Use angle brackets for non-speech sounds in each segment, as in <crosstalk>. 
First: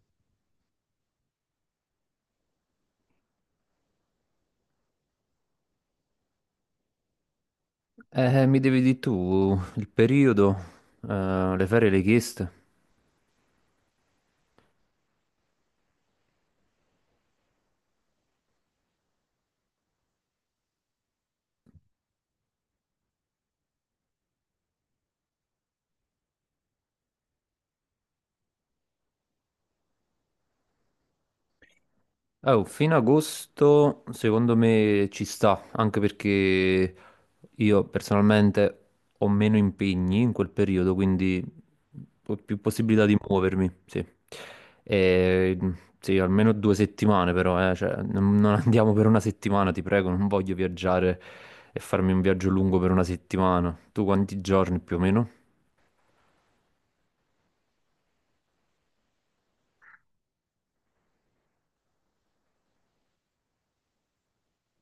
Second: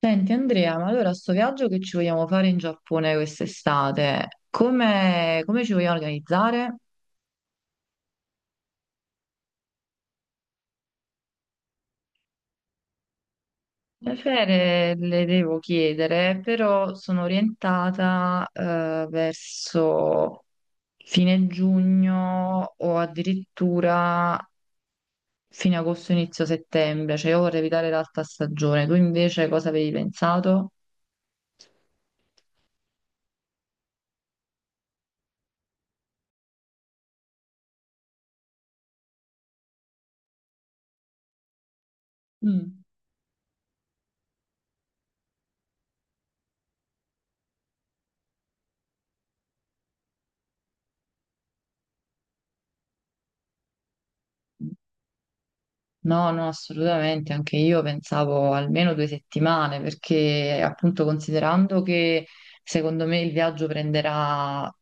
Senti Andrea, ma allora sto viaggio che ci vogliamo fare in Giappone quest'estate, come ci vogliamo organizzare? Mi devi dire tu il periodo, le ferie le hai chieste? Le ferie le devo chiedere, però sono orientata verso fine giugno o addirittura fine agosto, inizio settembre, cioè io vorrei evitare l'alta stagione. Tu invece cosa avevi pensato? Oh, fino ad agosto secondo me ci sta, anche perché io personalmente ho meno impegni in quel periodo, quindi ho più Mm. possibilità di muovermi, sì. E, sì, almeno 2 settimane però, cioè, non andiamo per una settimana, ti prego, non voglio viaggiare e farmi un viaggio lungo per una settimana. Tu quanti giorni più o meno? No, no, assolutamente, anche io pensavo almeno due settimane, perché appunto considerando che secondo me il viaggio prenderà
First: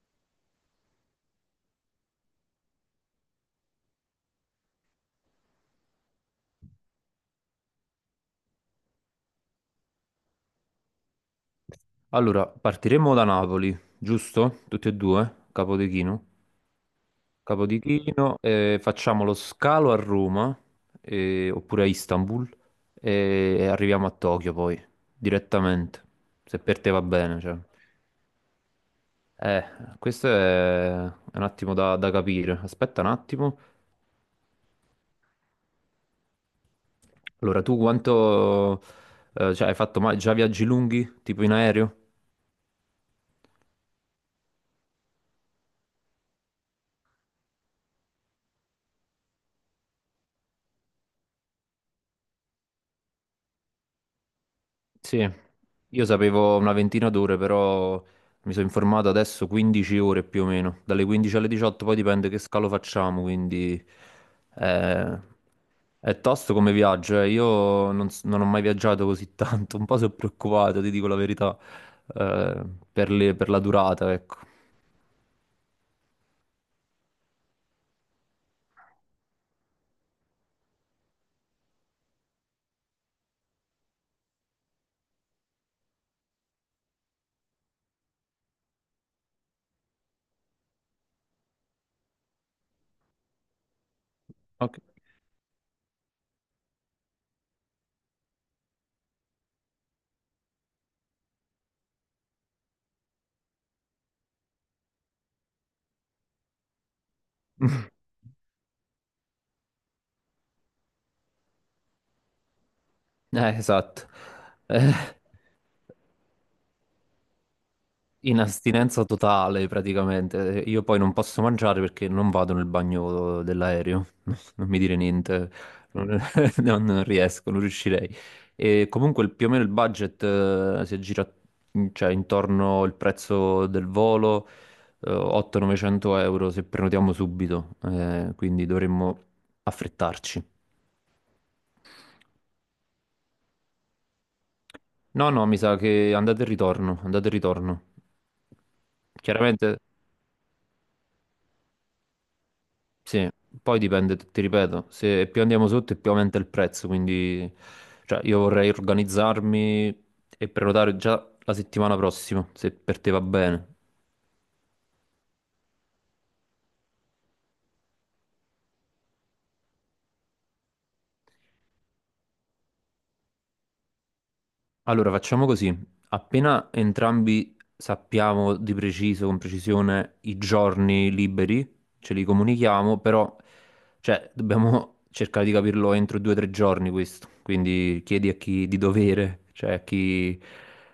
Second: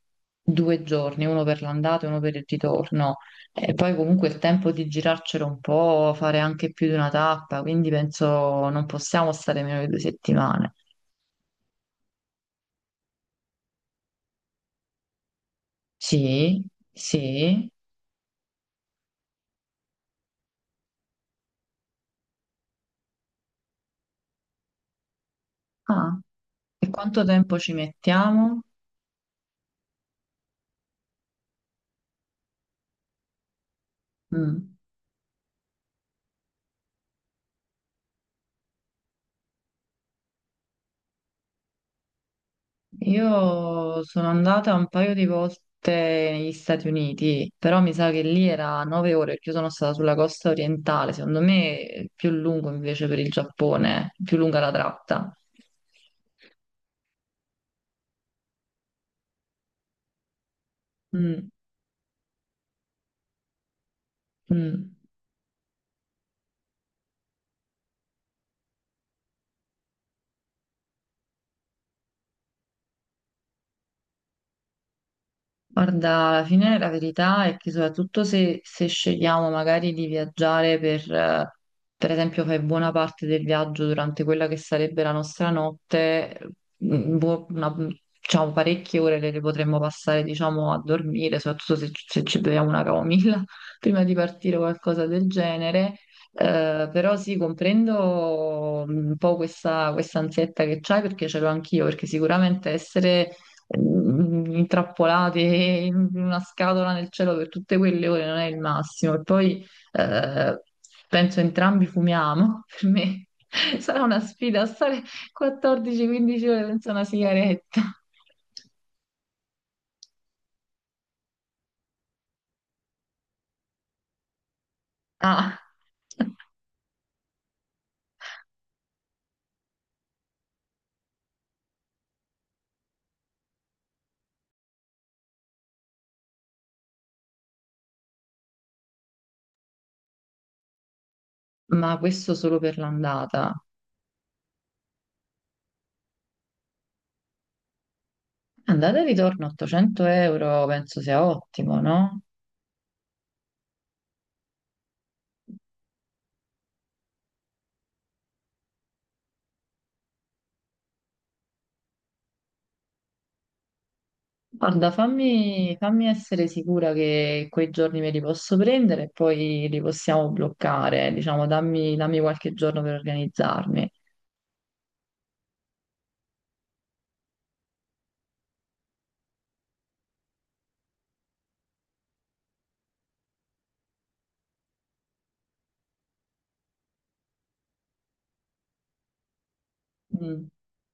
due giorni, uno per l'andata e uno per il ritorno, e poi comunque il tempo di girarcelo un po', fare anche più di una tappa, quindi penso non possiamo stare meno di due settimane. Allora, partiremo da Napoli, giusto? Tutti e due, Capodichino. Sì, sì. Capodichino, facciamo lo scalo a Roma, oppure a Istanbul, e arriviamo a Tokyo poi, direttamente, Ah, se per e te va quanto bene. Cioè. tempo ci mettiamo? Eh, Questo è un attimo da capire. Aspetta un attimo. Mm. Allora, cioè, hai fatto mai già viaggi lunghi, tipo in aereo? Io sono andata un paio di volte negli Stati Uniti, però mi sa che lì era 9 ore, perché io sono stata sulla costa orientale, secondo me è più lungo invece per il Giappone, più lunga la Sì, tratta. io sapevo una ventina d'ore, però mi sono informato adesso 15 ore più o meno, dalle 15 alle Mm, 18, poi dipende che scalo facciamo, quindi mm. eh, è tosto come viaggio, eh. Io non ho mai viaggiato così <laughs> tanto, un po' sono preoccupato, ti dico la verità, eh, per la durata, ecco. Guarda, alla fine la verità è che soprattutto se scegliamo magari di viaggiare per per esempio, fare buona parte del viaggio durante quella che sarebbe la nostra notte, boh, una- diciamo parecchie ore le potremmo passare, diciamo, a dormire, soprattutto se ci beviamo una camomilla <laughs> prima di partire o Ok. qualcosa del genere. Però sì, comprendo un po' questa ansietta che c'hai perché ce l'ho anch'io, perché sicuramente essere intrappolati in una scatola nel cielo per tutte quelle ore non è il massimo. E poi eh, penso entrambi fumiamo, <laughs> per me sarà Esatto. una sfida Eh, stare 14-15 ore senza una sigaretta. In astinenza totale praticamente. Io poi non posso mangiare perché non vado nel bagno dell'aereo. <laughs> Non mi dire niente, Ah, non, <laughs> non riesco, non riuscirei. E comunque più o meno il budget si aggira cioè, intorno il prezzo del volo, 800-900 euro se prenotiamo subito, quindi dovremmo affrettarci. ma questo solo per l'andata. No, no, mi sa che andate e ritorno, andate e ritorno. Andata e ritorno Chiaramente. 800 euro penso sia ottimo, no? Sì, poi dipende, ti ripeto, se più andiamo sotto e più aumenta il prezzo, quindi cioè, io vorrei organizzarmi e prenotare già la settimana prossima, se per te va bene. Guarda, fammi, fammi essere sicura che quei giorni me li posso prendere e poi li possiamo bloccare, diciamo, dammi, dammi qualche giorno per organizzarmi. Allora, facciamo così. Appena entrambi sappiamo di preciso, con precisione, i giorni liberi, ce li comunichiamo, però, cioè, dobbiamo cercare di capirlo entro 2 o 3 giorni questo. Quindi chiedi a chi di dovere, cioè a chi, Mm.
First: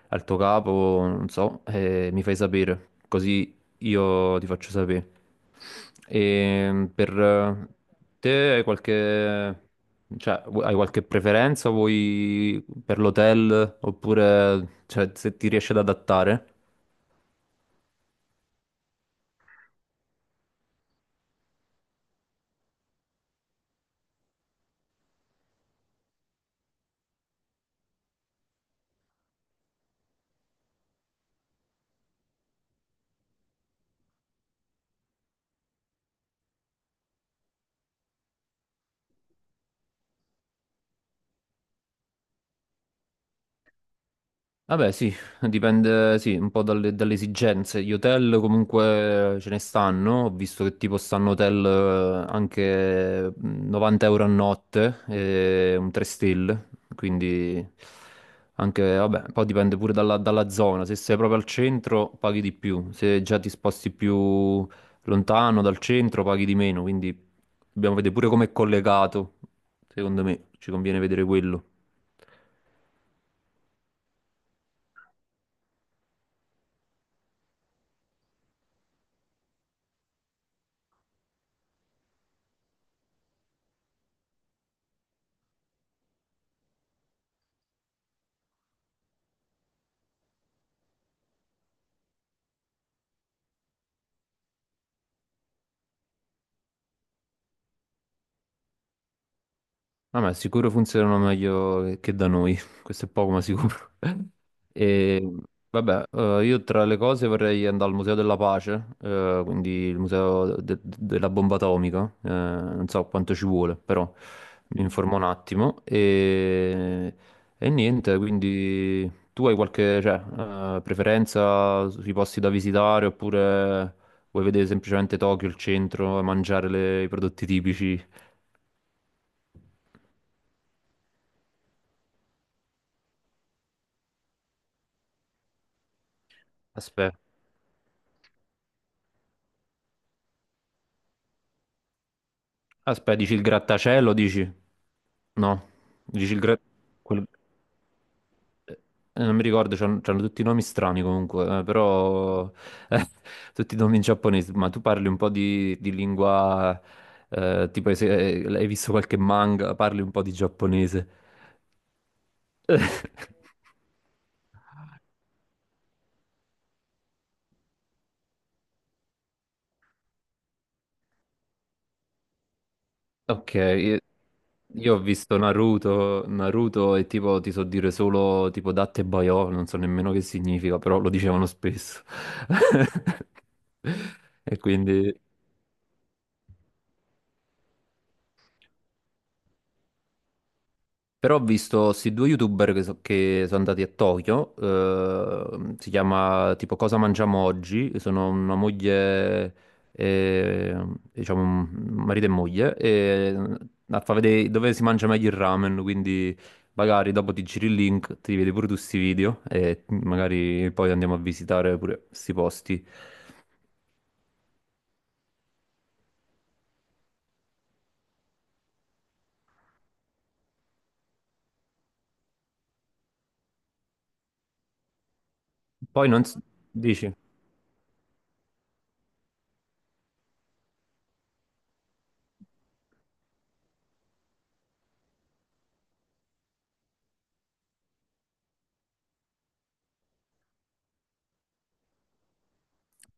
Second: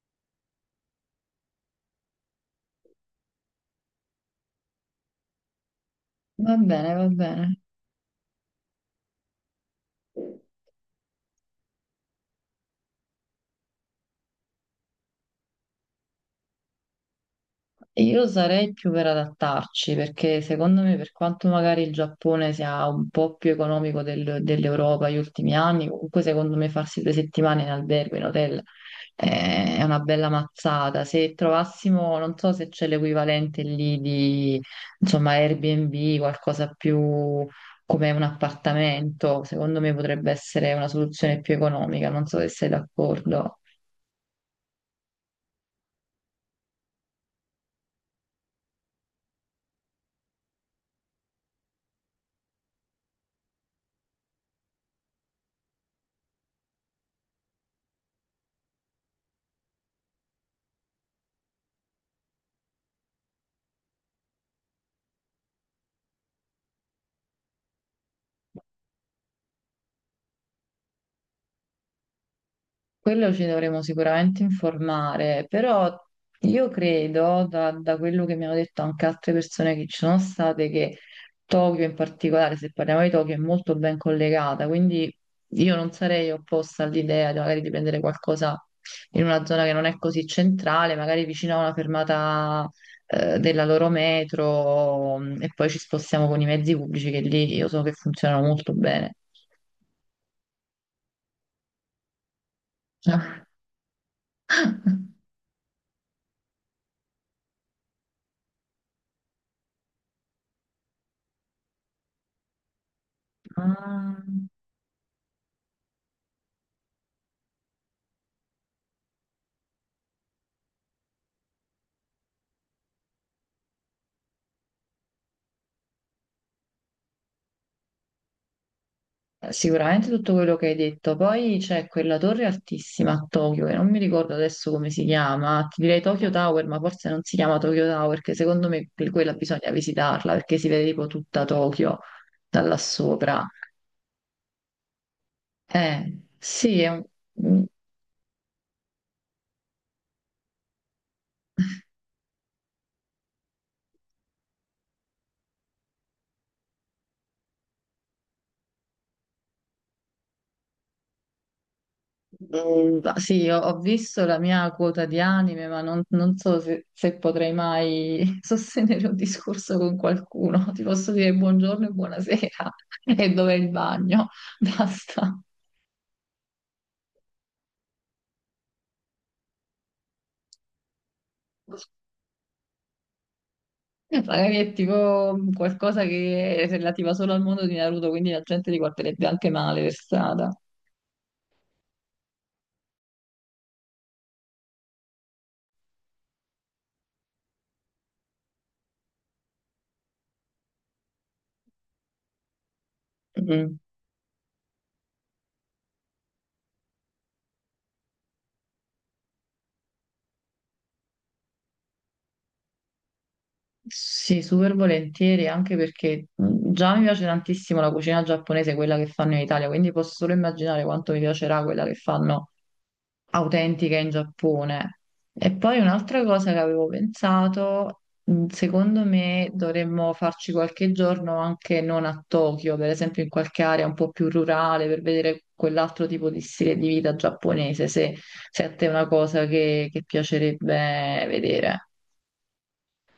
al tuo capo, non so, e mi fai sapere. Così io ti faccio sapere. Va E bene, va per bene. Te hai qualche, cioè, hai qualche preferenza? Vuoi per l'hotel oppure cioè, se ti riesci ad adattare? E io sarei più per adattarci perché secondo me, per quanto magari il Giappone sia un po' più economico del- dell'Europa negli ultimi anni, comunque secondo me farsi due settimane in albergo, in hotel, è una bella mazzata. Se trovassimo, non so se c'è l'equivalente lì di, insomma, Airbnb, qualcosa più come un appartamento, secondo me potrebbe essere una soluzione più economica, non so se sei d'accordo. Vabbè, sì, dipende, sì, un po' dalle esigenze. Gli hotel comunque ce ne stanno, ho visto che tipo stanno hotel anche 90 euro a notte, e un 3 stelle, quindi anche, vabbè, poi dipende pure dalla zona, se sei proprio al centro paghi di più, se già ti sposti più lontano dal centro paghi di meno, quindi dobbiamo vedere pure come è collegato, secondo me ci conviene vedere quello. Quello ci dovremo sicuramente informare, però io credo, da quello che mi hanno detto anche altre persone che ci sono state, che Tokyo in particolare, se parliamo di Tokyo, è molto ben collegata, quindi io non sarei opposta all'idea di magari di prendere qualcosa in una zona che non è così centrale, magari vicino a una fermata della loro metro, e poi ci spostiamo con i mezzi pubblici che lì io so che funzionano molto bene. Ah, ma sicuro funzionano meglio che da noi, <laughs> questo è poco ma sicuro. <laughs> E <laughs> vabbè, io tra le cose vorrei andare al Museo della Pace, quindi il Museo della Bomba Atomica, non so quanto ci vuole, però Ah. mi informo un attimo. E niente, quindi tu hai qualche, cioè, preferenza sui posti da visitare oppure vuoi vedere semplicemente Tokyo, il centro, mangiare i prodotti tipici? Sicuramente tutto quello che hai detto. Poi c'è quella torre altissima a Tokyo, che non mi ricordo adesso come si chiama, ti direi Tokyo Tower, ma forse Aspetta. non si chiama Tokyo Tower, perché secondo me que- quella bisogna visitarla, perché si vede tipo tutta Tokyo da là Aspetta, dici il sopra. grattacielo, dici? No, dici il gra... Sì, è un- quel- eh, non mi ricordo, c'hanno tutti i nomi strani comunque, però <laughs> eh, tutti i nomi in giapponese, ma tu parli un po' di lingua, tipo se hai visto qualche manga, parli un po' di giapponese. Mm, <laughs> sì, ho visto la mia quota di anime, ma non so se, se potrei mai <laughs> sostenere un discorso con qualcuno. Ti posso dire buongiorno e buonasera <laughs> e dov'è Ok, il io bagno? io ho visto Basta. Naruto, Naruto e tipo ti so dire solo tipo Datte Baio, non so nemmeno che significa, però lo dicevano Eh, spesso. <laughs> E Magari è quindi tipo qualcosa che è relativa solo al mondo di Naruto, quindi la gente li guarderebbe anche male per strada. Però ho visto questi due youtuber che sono andati a Tokyo, si chiama tipo Cosa mangiamo oggi, sono una moglie, eh, diciamo un marito e moglie, e ehm, Mm. a fa vedere dove si mangia meglio il ramen, quindi magari dopo ti giri il link, ti vedi pure tu questi video e magari poi andiamo a visitare pure questi posti. Sì, super volentieri, anche perché già mi piace tantissimo la cucina giapponese, quella che fanno in Italia, quindi posso solo immaginare quanto mi piacerà quella che fanno autentica in Giappone. E poi Poi un'altra non s- cosa che avevo dici? pensato, secondo me dovremmo farci qualche giorno anche non a Tokyo, per esempio in qualche area un po' più rurale, per vedere quell'altro tipo di stile di vita giapponese, se a te è una cosa che piacerebbe vedere.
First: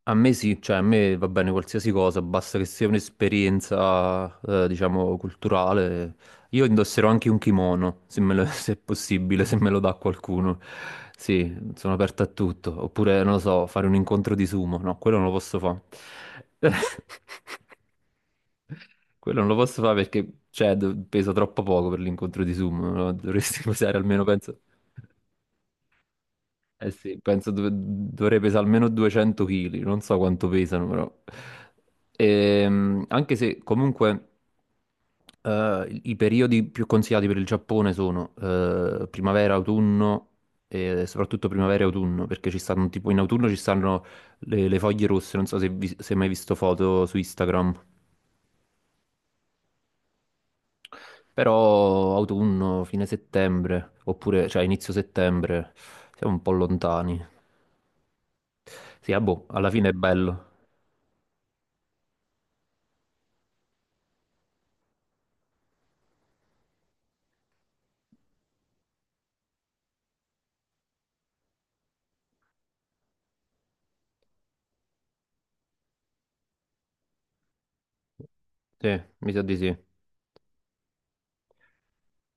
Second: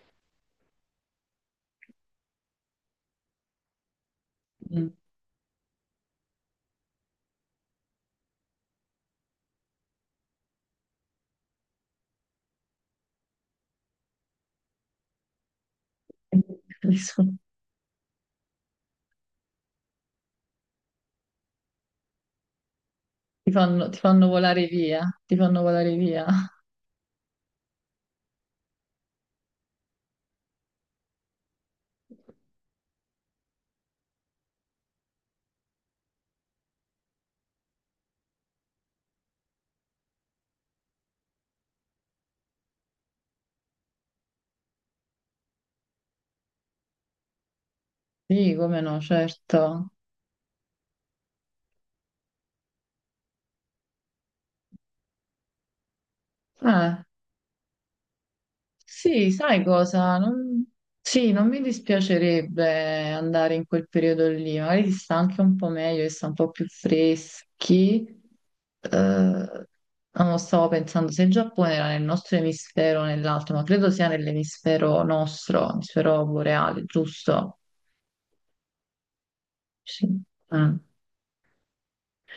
A me sì, cioè a me va bene qualsiasi cosa, basta che sia un'esperienza, Mm. diciamo, culturale. Io indosserò anche un kimono, se me lo- <laughs> se è possibile, se me lo dà qualcuno. Sì, sono aperto a tutto. Oppure, non lo so, fare un incontro di sumo. No, quello non lo posso fare. <laughs> <laughs> Quello non lo posso fare perché, cioè, pesa troppo poco per l'incontro di sumo, no? Dovresti <laughs> ti pesare almeno, fanno penso, volare via, ti fanno volare via. eh sì, penso dovrei pesare almeno 200 kg, non so quanto pesano però. Anche se comunque i periodi più consigliati per il Giappone sono primavera, autunno e soprattutto primavera e autunno, perché ci stanno tipo in autunno ci stanno le foglie rosse, non so se hai mai visto foto su Instagram, Sì, come no, certo. però autunno, fine settembre, oppure cioè inizio settembre, siamo un po' Eh, lontani. Sì, ah, sì, boh, sai alla fine è cosa? bello. Non- Sì, non mi dispiacerebbe andare in quel periodo lì, magari si sta anche un po' meglio, si sta un po' più freschi. Non lo stavo pensando se il Giappone era nel nostro emisfero o nell'altro, ma credo sia nell'emisfero nostro, emisfero boreale, giusto? Sì, mi sa di sì. Sì. Mm.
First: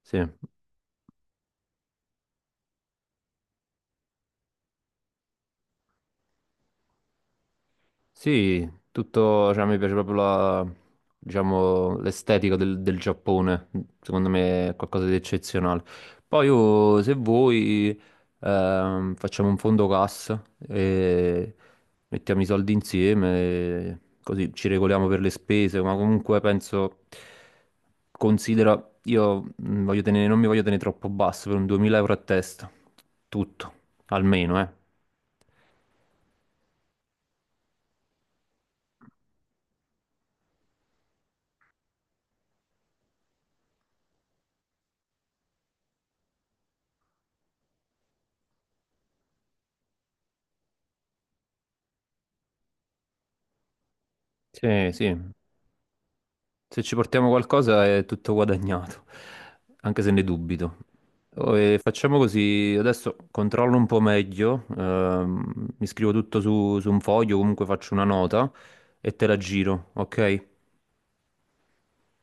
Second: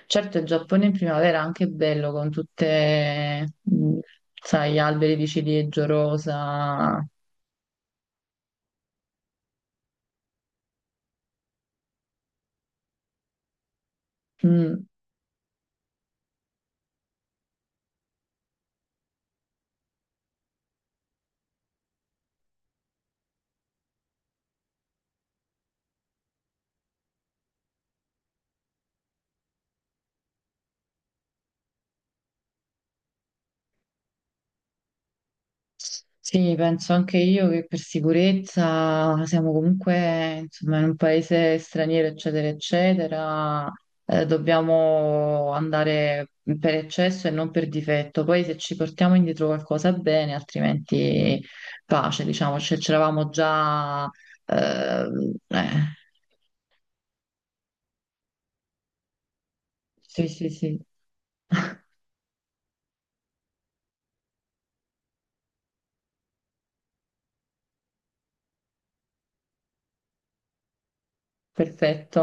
Sì, Certo, il Giappone in primavera è anche bello con tutte, sai, alberi di ciliegio rosa. sì, tutto, cioè, mi piace proprio diciamo, l'estetica del Giappone, secondo me è Mm. qualcosa di eccezionale. Poi io, se vuoi, facciamo un fondo cassa e mettiamo i soldi insieme, e così ci regoliamo per le spese, ma comunque penso, considera, io non mi voglio tenere troppo basso, per un 2.000 euro a testa, tutto, almeno, eh. Sì, penso anche io che per sicurezza siamo comunque, insomma, in un paese straniero, eccetera, eccetera. Dobbiamo andare per eccesso e non per difetto. Poi se ci portiamo indietro qualcosa bene, altrimenti pace, diciamo, c'eravamo già... Sì, eh, sì, eh. se ci portiamo qualcosa è tutto guadagnato, anche se ne Sì, sì, dubito. sì, Oh, e <laughs> facciamo così, adesso controllo un po' meglio, mi scrivo tutto su un foglio, comunque faccio una nota e te la giro, ok? perfetto.